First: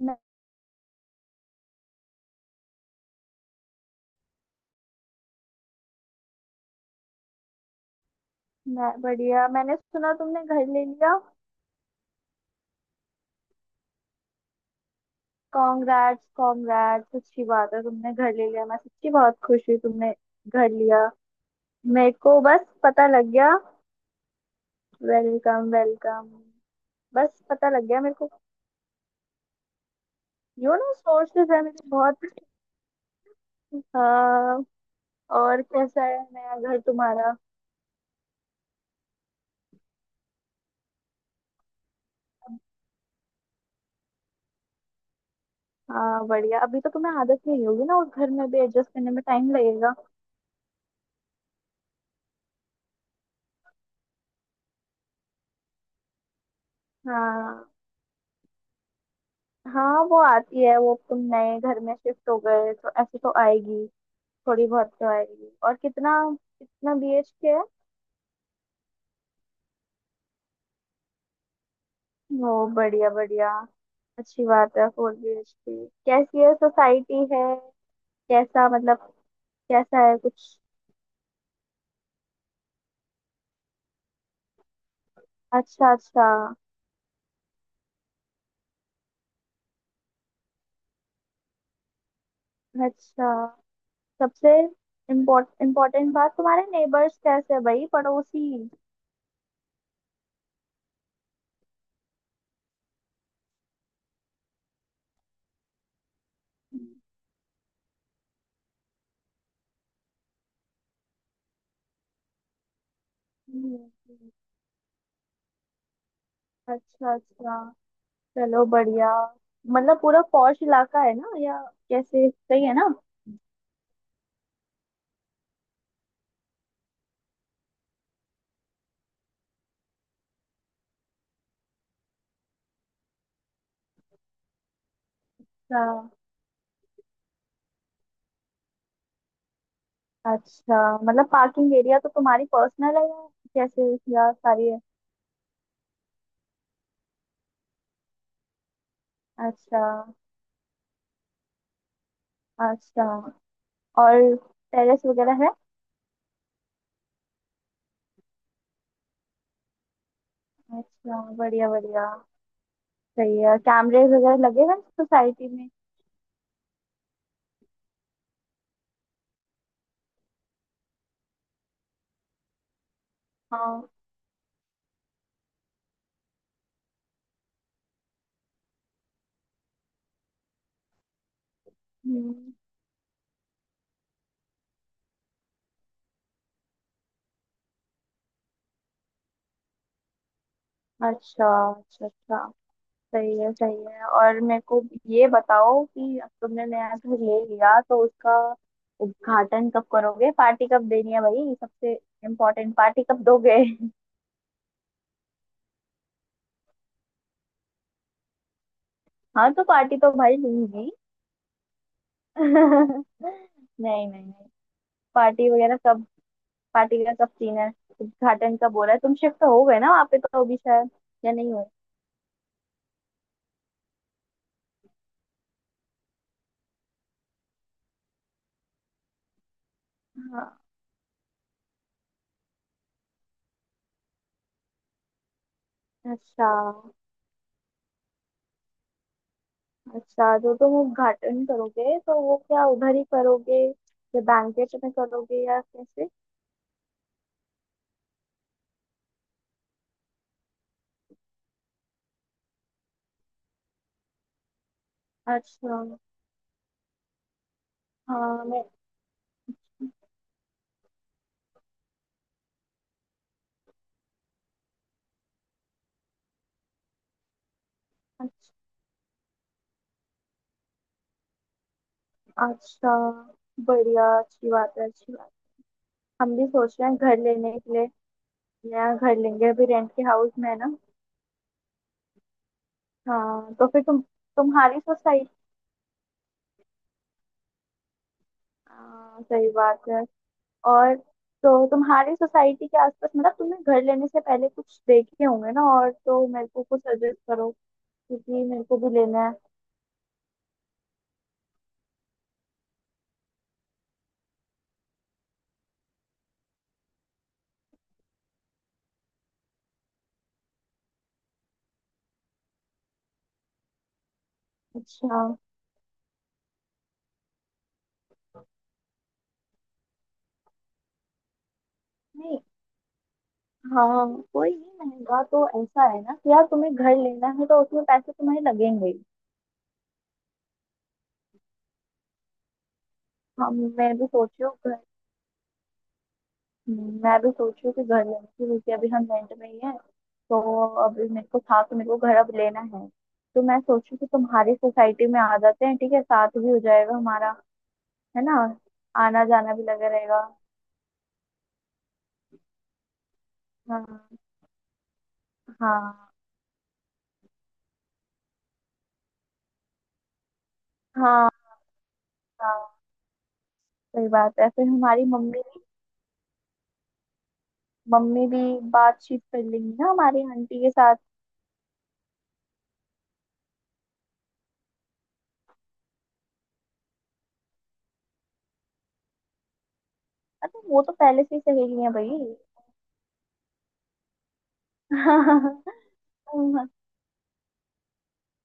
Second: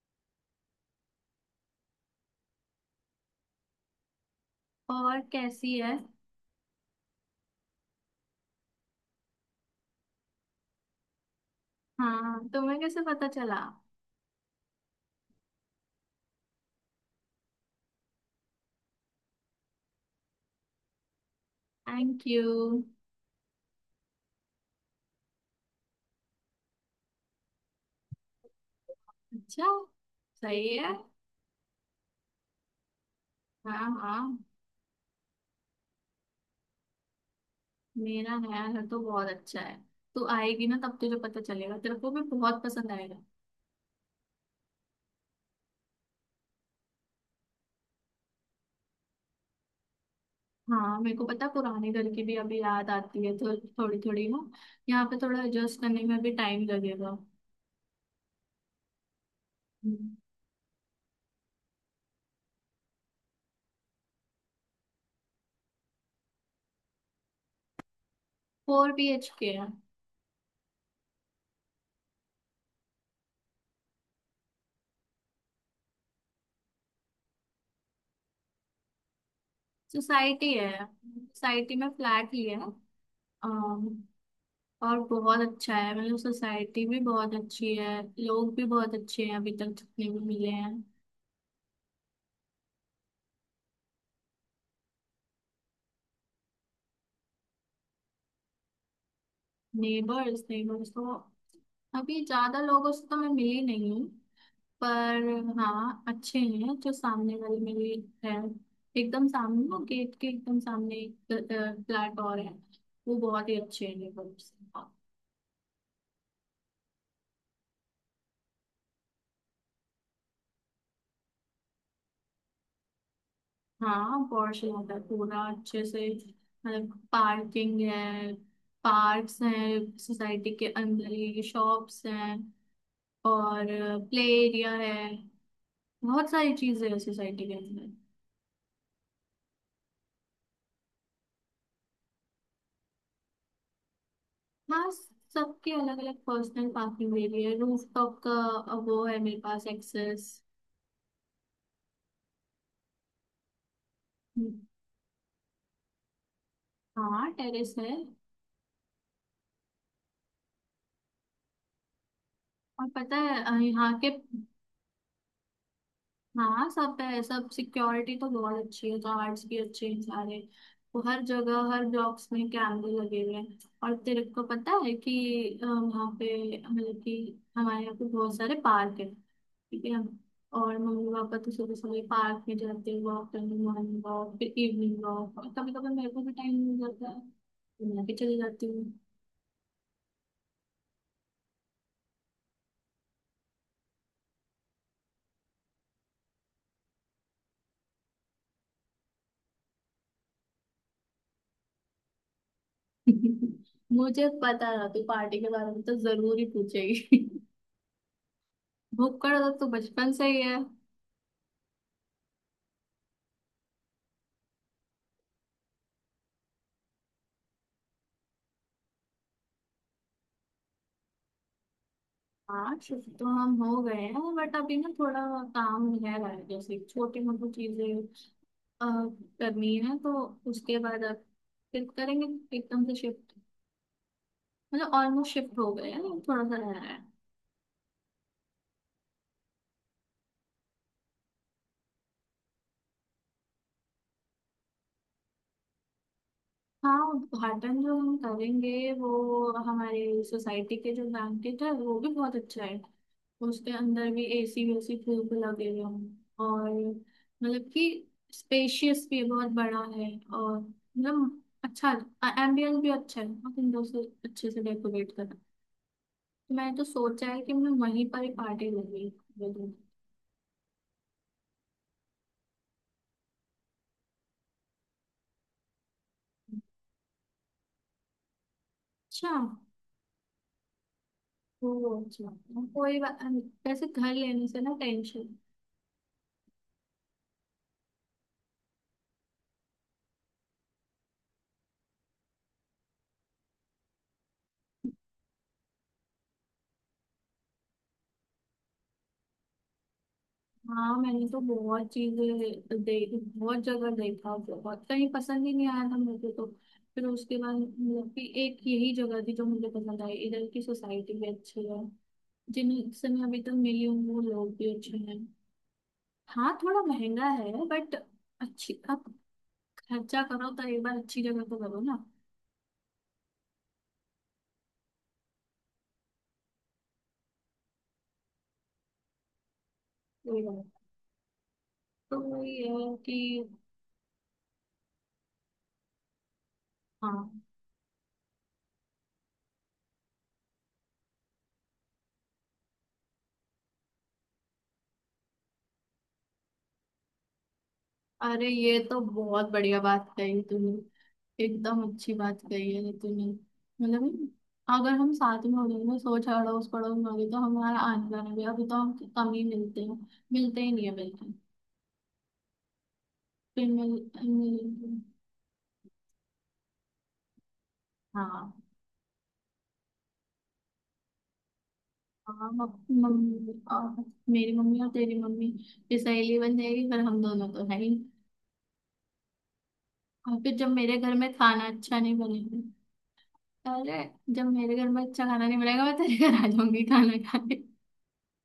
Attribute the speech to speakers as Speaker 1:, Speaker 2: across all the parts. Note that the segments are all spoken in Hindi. Speaker 1: मैं,
Speaker 2: और कैसी है।
Speaker 1: मैं बढ़िया। मैंने सुना तुमने घर ले लिया,
Speaker 2: हाँ, तुम्हें कैसे पता चला।
Speaker 1: कॉन्ग्रेट्स कॉन्ग्रेट्स, अच्छी बात है, तुमने घर ले लिया, मैं सच्ची बहुत खुश हुई तुमने घर लिया। मेरे
Speaker 2: थैंक
Speaker 1: को
Speaker 2: यू।
Speaker 1: बस पता लग गया। Welcome, welcome. बस पता लग गया मेरे को।
Speaker 2: अच्छा। सही है।
Speaker 1: सोर्सेस है मेरे बहुत।
Speaker 2: हाँ, हाँ।
Speaker 1: हाँ। और कैसा है नया घर तुम्हारा?
Speaker 2: मेरा नया घर तो बहुत अच्छा है। तू आएगी ना तब तुझे पता चलेगा, तेरे को भी बहुत पसंद आएगा।
Speaker 1: हाँ बढ़िया, अभी तो तुम्हें आदत नहीं होगी ना, उस घर में भी एडजस्ट करने में टाइम लगेगा।
Speaker 2: हाँ मेरे को पता है, पुराने घर की भी अभी याद आती है थोड़ी थोड़ी ना। यहाँ पे थोड़ा एडजस्ट करने में भी टाइम लगेगा।
Speaker 1: हाँ। हाँ, वो आती है, वो तुम नए घर में शिफ्ट हो गए तो ऐसे तो आएगी, थोड़ी बहुत तो आएगी। और कितना कितना बीएचके है?
Speaker 2: फोर बी एच के है।
Speaker 1: ओ बढ़िया, बढ़िया, अच्छी बात है। 4 बीएचके, कैसी है, सोसाइटी है? कैसा मतलब? कैसा है
Speaker 2: सोसाइटी
Speaker 1: कुछ?
Speaker 2: है, सोसाइटी में फ्लैट ही है। और बहुत अच्छा
Speaker 1: अच्छा,
Speaker 2: है, मतलब
Speaker 1: अच्छा।
Speaker 2: सोसाइटी भी बहुत अच्छी है। लोग भी बहुत अच्छे हैं अभी तक जितने भी मिले हैं।
Speaker 1: अच्छा। सबसे इम्पोर्टेंट बात, तुम्हारे नेबर्स कैसे है, भाई, पड़ोसी?
Speaker 2: नेबर्स, नेबर्स तो अभी ज्यादा लोगों से तो मैं मिली नहीं हूँ। पर हाँ, अच्छे हैं
Speaker 1: हम्म।
Speaker 2: जो सामने वाले मेरे है। एकदम सामने, वो गेट के एकदम सामने फ्लैट और है। वो बहुत ही
Speaker 1: हम्म।
Speaker 2: अच्छे हैं नेबर्स।
Speaker 1: अच्छा, अच्छा, चलो बढ़िया। मतलब पूरा पॉश इलाका है ना, या कैसे, सही है ना?
Speaker 2: हाँ पॉश इलाका है पूरा अच्छे से। मतलब पार्किंग है, पार्क्स हैं, सोसाइटी के अंदर ही शॉप्स हैं और प्ले एरिया है।
Speaker 1: अच्छा,
Speaker 2: बहुत सारी चीजें है सोसाइटी के अंदर।
Speaker 1: अच्छा। मतलब पार्किंग एरिया तो तुम्हारी पर्सनल है या कैसे, या सारी है?
Speaker 2: हाँ, सबके अलग अलग पर्सनल पार्किंग एरिया है। रूफ टॉप का वो है, मेरे पास
Speaker 1: अच्छा,
Speaker 2: एक्सेस।
Speaker 1: अच्छा। और टेरेस वगैरह है?
Speaker 2: हाँ, टेरेस है।
Speaker 1: अच्छा, बढ़िया, बढ़िया।
Speaker 2: और पता
Speaker 1: सही
Speaker 2: है
Speaker 1: है।
Speaker 2: यहाँ
Speaker 1: कैमरे
Speaker 2: के।
Speaker 1: वगैरह लगे हुए हैं सोसाइटी में?
Speaker 2: हाँ सब है, सब सिक्योरिटी तो बहुत अच्छी है, गार्ड्स भी अच्छे हैं सारे। वो हर जगह, हर ब्लॉक्स में कैमरे लगे हुए हैं।
Speaker 1: हाँ।
Speaker 2: और तेरे को पता है कि वहाँ पे मतलब कि हमारे यहाँ पे बहुत सारे पार्क है। ठीक है। और मम्मी पापा तो सुबह सुबह पार्क
Speaker 1: हम्म।
Speaker 2: में जाते हैं वॉक करने, मॉर्निंग वॉक फिर इवनिंग वॉक। और कभी कभी मेरे को भी टाइम मिल जाता है तो मैं भी चली जाती हूँ।
Speaker 1: अच्छा, अच्छा, अच्छा। सही है, सही है। और मेरे को ये बताओ कि अब तुमने नया घर ले लिया तो उसका उद्घाटन कब करोगे? पार्टी कब देनी है भाई? सबसे इम्पोर्टेंट, पार्टी कब दोगे?
Speaker 2: मुझे पता था तू पार्टी के बारे में तो जरूर ही पूछेगी। भुक्कड़ तो
Speaker 1: हाँ, तो
Speaker 2: तू
Speaker 1: पार्टी तो
Speaker 2: बचपन से
Speaker 1: भाई
Speaker 2: ही है।
Speaker 1: दूंगी। नहीं। नहीं, नहीं, पार्टी वगैरह सब, पार्टी का सब सीन है। उद्घाटन का बोला है, तुम शिफ्ट हो गए ना वहाँ पे तो अभी शायद, या नहीं हो।
Speaker 2: हाँ शिफ्ट तो हम हो गए हैं बट अभी ना थोड़ा काम रह रहा है घर। जैसे छोटी मोटी चीजें अ, करनी है तो
Speaker 1: हाँ।
Speaker 2: उसके बाद अब फिर करेंगे एकदम से शिफ्ट। मतलब ऑलमोस्ट शिफ्ट हो गए हैं, थोड़ा
Speaker 1: अच्छा,
Speaker 2: सा रह रहा है।
Speaker 1: अच्छा, जो तुम उद्घाटन करोगे तो वो क्या उधर ही करोगे या बैंकेट में करोगे, या कैसे?
Speaker 2: हाँ, उद्घाटन जो हम करेंगे वो हमारे सोसाइटी के जो बैंकेट है वो भी बहुत अच्छा है। उसके अंदर भी एसी वेसी खूब लगे
Speaker 1: अच्छा।
Speaker 2: हुए हैं और मतलब कि
Speaker 1: हाँ। मैं
Speaker 2: स्पेशियस भी बहुत बड़ा है और मतलब अच्छा एम्बियंस भी अच्छा है और इन से अच्छे से डेकोरेट करा। तो मैंने तो सोचा है कि मैं वहीं पर ही
Speaker 1: अच्छा,
Speaker 2: पार्टी लगी।
Speaker 1: अच्छा, बढ़िया, अच्छी बात है, अच्छी बात। हम भी सोच रहे हैं घर लेने के लिए, नया घर
Speaker 2: अच्छा।
Speaker 1: लेंगे, अभी रेंट के हाउस में है ना।
Speaker 2: वो अच्छा। कोई बात।
Speaker 1: हाँ, तो फिर
Speaker 2: वैसे
Speaker 1: तुम
Speaker 2: घर लेने से ना
Speaker 1: तुम्हारी सोसाइटी।
Speaker 2: टेंशन।
Speaker 1: हाँ, सही बात है। और तो तुम्हारी सोसाइटी के आसपास, मतलब तुमने घर लेने से पहले कुछ देखे होंगे ना, और तो मेरे को कुछ सजेस्ट करो क्योंकि मेरे को भी लेना है।
Speaker 2: हाँ मैंने तो बहुत चीजें देखी, बहुत जगह देखा, बहुत कहीं पसंद ही नहीं आया था मुझे तो। फिर उसके बाद मतलब कि एक यही जगह थी जो मुझे पसंद आई। इधर की सोसाइटी भी अच्छी है, जिनसे मैं अभी तक मिली हूँ वो लोग भी अच्छे हैं।
Speaker 1: अच्छा।
Speaker 2: हाँ, थोड़ा महंगा है बट अच्छी आप खर्चा करो तो एक बार अच्छी जगह तो करो ना।
Speaker 1: नहीं। हाँ, कोई नहीं, महंगा तो ऐसा है ना कि यार तुम्हें घर लेना है तो उसमें पैसे तुम्हें लगेंगे ही।
Speaker 2: कोई बात नहीं। तो ये है कि
Speaker 1: हाँ, मैं भी सोच रही हूँ घर। मैं भी
Speaker 2: हाँ।
Speaker 1: सोच रही हूँ कि घर लेने की, क्योंकि अभी हम रेंट में ही हैं तो। अभी मेरे को था कि मेरे को घर अब लेना है, तो मैं सोचू कि तुम्हारी सोसाइटी में आ जाते हैं, ठीक है, साथ भी हो जाएगा हमारा, है ना,
Speaker 2: अरे ये तो
Speaker 1: आना
Speaker 2: बहुत
Speaker 1: जाना भी
Speaker 2: बढ़िया
Speaker 1: लगा
Speaker 2: बात
Speaker 1: रहेगा।
Speaker 2: कही तूने। एकदम अच्छी बात कही है तूने।
Speaker 1: हाँ,
Speaker 2: मतलब अगर हम साथ में होंगे,
Speaker 1: हाँ।
Speaker 2: सोच, अड़ोस पड़ोस में होगी तो हमारा आने जाना भी। अभी तो हम कम ही मिलते हैं, मिलते ही नहीं है बिल्कुल।
Speaker 1: हाँ, हाँ,
Speaker 2: फिर मिल,
Speaker 1: सही बात है, फिर
Speaker 2: मिल
Speaker 1: हमारी मम्मी भी
Speaker 2: हाँ
Speaker 1: बातचीत कर लेंगी ना हमारी आंटी के साथ।
Speaker 2: हाँ। मम्मी और मेरी मम्मी और तेरी मम्मी फिर सहेली बन जाएगी। फिर हम दोनों तो है ही। और फिर
Speaker 1: अरे,
Speaker 2: जब
Speaker 1: वो तो
Speaker 2: मेरे घर
Speaker 1: पहले
Speaker 2: में
Speaker 1: से ही
Speaker 2: खाना
Speaker 1: सहेली है
Speaker 2: अच्छा नहीं
Speaker 1: भाई।
Speaker 2: बनेगा। अरे जब मेरे घर में अच्छा खाना नहीं बनेगा मैं तेरे घर आ जाऊंगी खाना खाने।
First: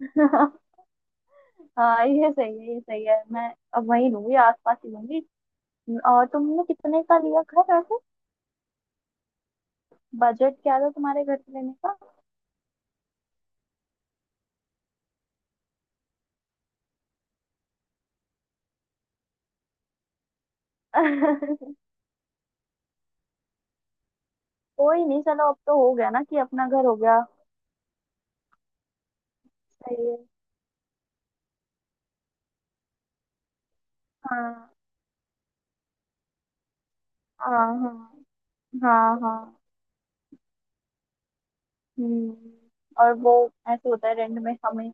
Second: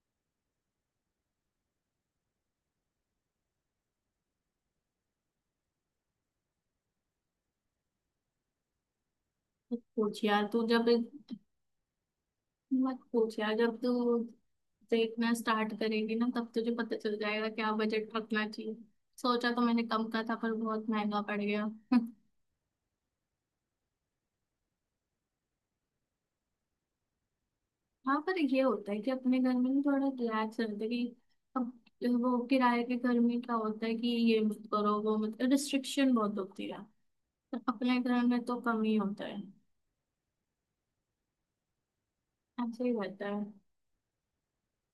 Speaker 1: हाँ, ये सही है, ये सही है। मैं अब वही लूंगी, आसपास ही लूंगी। और तुमने कितने का लिया घर वैसे?
Speaker 2: मत पूछ यार
Speaker 1: बजट
Speaker 2: तू
Speaker 1: क्या
Speaker 2: जब।
Speaker 1: था तुम्हारे घर लेने का?
Speaker 2: मत पूछ यार, जब तू देखना स्टार्ट करेंगे ना तब तुझे पता चल जाएगा क्या बजट रखना चाहिए। सोचा तो मैंने कम का था पर बहुत महंगा पड़ गया।
Speaker 1: कोई नहीं, चलो अब तो हो गया ना कि अपना घर हो गया।
Speaker 2: हाँ पर ये होता है कि अपने घर में ना थोड़ा
Speaker 1: सही है।
Speaker 2: रिलैक्स रहते हैं कि अब। वो किराए के घर में क्या होता है कि ये मत
Speaker 1: हाँ,
Speaker 2: करो वो मत, रिस्ट्रिक्शन बहुत होती है। पर
Speaker 1: हाँ, हाँ,
Speaker 2: अपने घर में तो कम ही
Speaker 1: हाँ,
Speaker 2: होता है,
Speaker 1: हाँ। हम्म।
Speaker 2: ऐसे ही
Speaker 1: और
Speaker 2: रहता
Speaker 1: वो,
Speaker 2: है।
Speaker 1: ऐसे होता है रेंट में हमें,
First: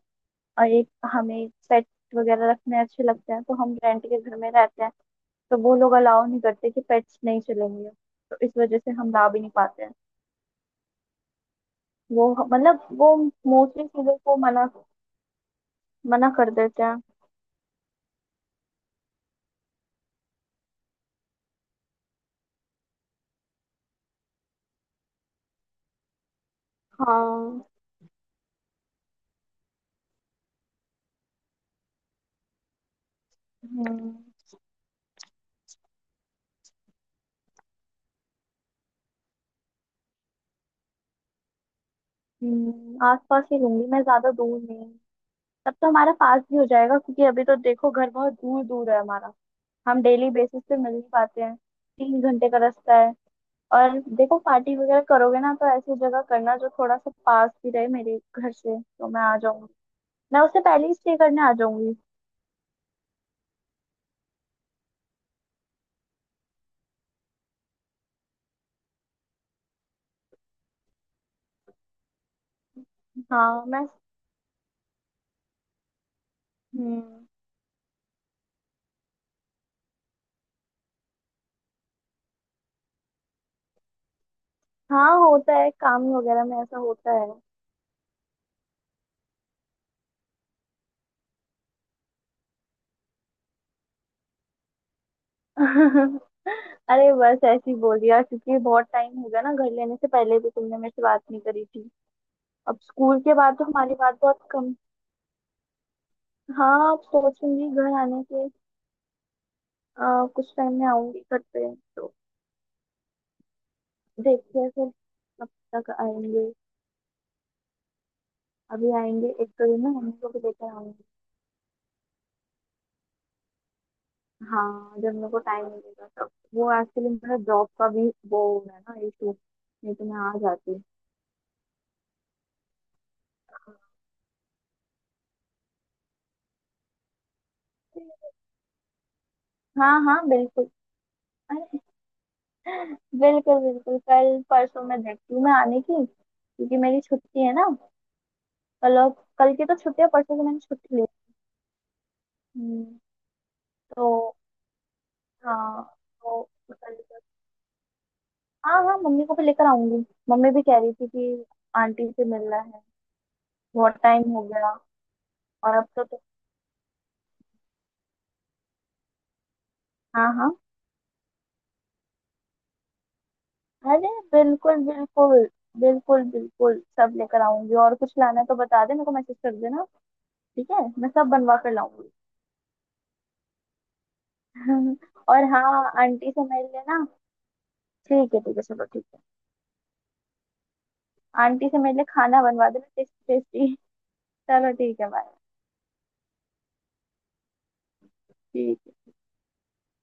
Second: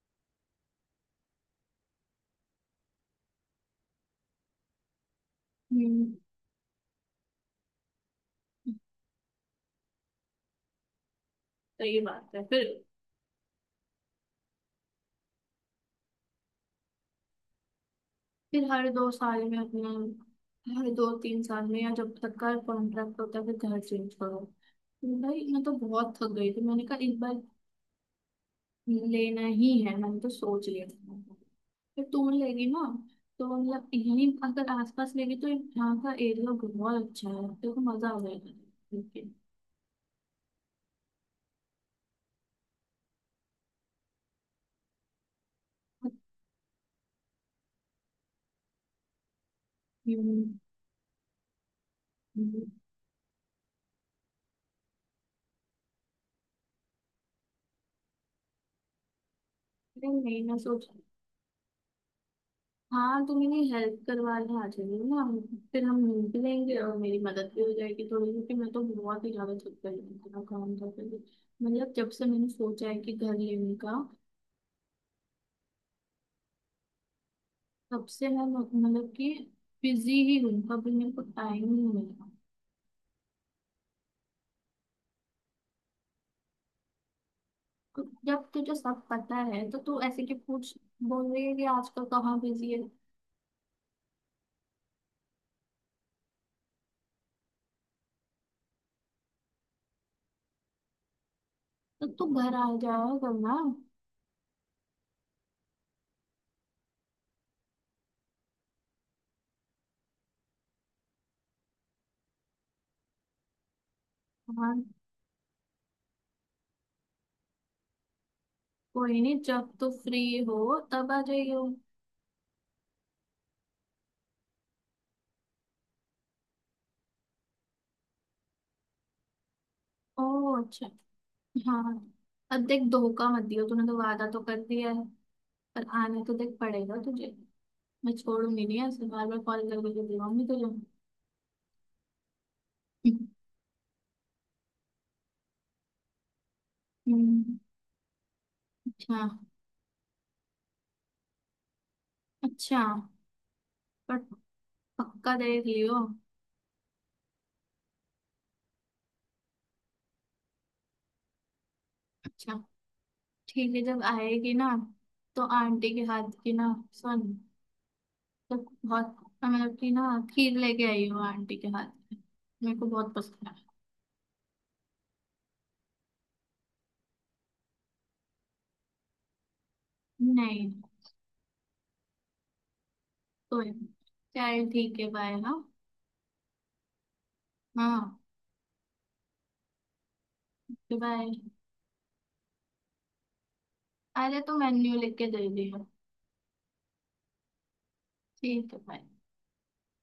Speaker 1: और एक हमें पेट वगैरह रखने अच्छे लगते हैं तो हम रेंट के घर में रहते हैं तो वो लोग
Speaker 2: हम्म।
Speaker 1: अलाउ नहीं करते कि पेट्स नहीं चलेंगे, तो इस वजह से हम ला भी नहीं पाते हैं।
Speaker 2: सही
Speaker 1: वो,
Speaker 2: बात है फिर।
Speaker 1: मतलब वो मोस्टली चीजों को मना मना कर देते हैं।
Speaker 2: फिर हर दो साल में अपना, हर दो तीन साल में या जब तक का कॉन्ट्रैक्ट होता है फिर घर चेंज करो। भाई मैं तो बहुत थक गई थी, मैंने कहा इस बार
Speaker 1: हाँ।
Speaker 2: लेना ही है, मैंने तो सोच लिया था। फिर तू लेगी ना तो मतलब
Speaker 1: हम्म।
Speaker 2: यहीं अगर आसपास लेगी तो यहाँ का एरिया बहुत अच्छा है, तेरे को मजा आ जाएगा। लेकिन
Speaker 1: हम्म, आसपास ही लूंगी मैं, ज्यादा दूर नहीं। तब तो हमारा पास भी हो जाएगा, क्योंकि अभी तो देखो घर बहुत दूर दूर है हमारा, हम डेली बेसिस पे मिल नहीं पाते हैं, 3 घंटे का रास्ता है। और देखो, पार्टी वगैरह करोगे ना तो ऐसी जगह करना जो थोड़ा सा पास भी रहे मेरे घर से, तो मैं आ जाऊंगी,
Speaker 2: नहीं
Speaker 1: मैं
Speaker 2: नहीं, मैं
Speaker 1: उससे पहले
Speaker 2: सोच।
Speaker 1: ही स्टे करने आ जाऊंगी।
Speaker 2: हाँ तो मेरी हेल्प करवाने आ जाएगी ना। फिर हम मिल भी लेंगे और मेरी मदद भी हो जाएगी थोड़ी, क्योंकि मैं तो बहुत ही ज्यादा थक गई हूँ, इतना काम था। फिर मतलब जब से मैंने सोचा है कि घर
Speaker 1: हाँ।
Speaker 2: लेने
Speaker 1: मैं
Speaker 2: का,
Speaker 1: हम्म।
Speaker 2: तब से मैं मतलब कि बिजी ही हूँ, कभी मेरे को टाइम ही नहीं मिला।
Speaker 1: हाँ, होता है, काम वगैरह में ऐसा होता है।
Speaker 2: तो जब तुझे सब पता है तो तू ऐसे क्यों पूछ बोल रही है कि आजकल कहाँ बिजी है।
Speaker 1: अरे, बस ऐसे ही बोल दिया क्योंकि बहुत टाइम हो गया ना, घर लेने से पहले भी तुमने मेरे से बात नहीं करी थी,
Speaker 2: तो तू घर आ
Speaker 1: अब
Speaker 2: जाया
Speaker 1: स्कूल
Speaker 2: कर
Speaker 1: के बाद
Speaker 2: ना।
Speaker 1: तो हमारी बात बहुत कम। हाँ, अब सोचूंगी घर आने के, कुछ टाइम में आऊंगी घर पे तो, देखते हैं
Speaker 2: हाँ।
Speaker 1: फिर कब तक आएंगे, अभी
Speaker 2: कोई
Speaker 1: आएंगे,
Speaker 2: नहीं,
Speaker 1: एक
Speaker 2: जब
Speaker 1: तो ये ना,
Speaker 2: तू
Speaker 1: हम
Speaker 2: फ्री
Speaker 1: लोग को लेकर
Speaker 2: हो
Speaker 1: आएंगे।
Speaker 2: तब आ जाइयो।
Speaker 1: हाँ, जब मेरे को टाइम मिलेगा तब। वो एक्चुअली मेरा जॉब का भी वो हो रहा है ना इशू, नहीं तो मैं आ
Speaker 2: ओह
Speaker 1: जाती।
Speaker 2: अच्छा। हाँ। अब देख, धोखा मत दियो, तूने तो वादा तो कर दिया है पर आने तो देख पड़ेगा तुझे। मैं छोड़ूंगी नहीं, ऐसे बार बार कॉल
Speaker 1: हाँ,
Speaker 2: करके
Speaker 1: हाँ,
Speaker 2: दिलाऊंगी तुझे।
Speaker 1: बिल्कुल। अरे,
Speaker 2: हम्म।
Speaker 1: बिल्कुल, बिल्कुल, कल परसों मैं देखती हूँ मैं आने की, क्योंकि मेरी छुट्टी है
Speaker 2: हम्म।
Speaker 1: ना कल। और
Speaker 2: अच्छा।
Speaker 1: कल की तो छुट्टी है, परसों की मैंने छुट्टी ली।
Speaker 2: अच्छा।
Speaker 1: हम्म।
Speaker 2: पर
Speaker 1: तो।
Speaker 2: पक्का देख
Speaker 1: हाँ,
Speaker 2: लियो।
Speaker 1: तो कल तक-। हाँ, हाँ, मम्मी को भी लेकर आऊंगी, मम्मी भी कह रही थी कि आंटी से
Speaker 2: अच्छा।
Speaker 1: मिलना है,
Speaker 2: ठीक है
Speaker 1: बहुत
Speaker 2: जब
Speaker 1: टाइम हो
Speaker 2: आएगी ना
Speaker 1: गया।
Speaker 2: तो
Speaker 1: और अब
Speaker 2: आंटी के
Speaker 1: तो
Speaker 2: हाथ की ना। सुन तो, बहुत मतलब कि ना
Speaker 1: हाँ, हाँ।
Speaker 2: खीर लेके आई हूँ आंटी के हाथ की, मेरे को बहुत पसंद है।
Speaker 1: अरे, बिल्कुल, बिल्कुल, बिल्कुल, बिल्कुल सब लेकर आऊंगी, और कुछ लाना है तो बता दे, मेरे को मैसेज कर देना,
Speaker 2: नहीं।
Speaker 1: ठीक है, मैं सब बनवा कर लाऊंगी।
Speaker 2: कोई नहीं। चल ठीक है बाय।
Speaker 1: और
Speaker 2: हाँ,
Speaker 1: हाँ, आंटी से मिल लेना,
Speaker 2: हाँ,
Speaker 1: ठीक है, ठीक है, चलो ठीक है।
Speaker 2: बाय।
Speaker 1: आंटी से मेरे लिए खाना बनवा देना, टेस्टी टेस्टी।
Speaker 2: अरे तो
Speaker 1: चलो
Speaker 2: मेन्यू
Speaker 1: ठीक है,
Speaker 2: लिख के
Speaker 1: बाय।
Speaker 2: दे दियो। ठीक है
Speaker 1: ठीक
Speaker 2: बाय।
Speaker 1: है।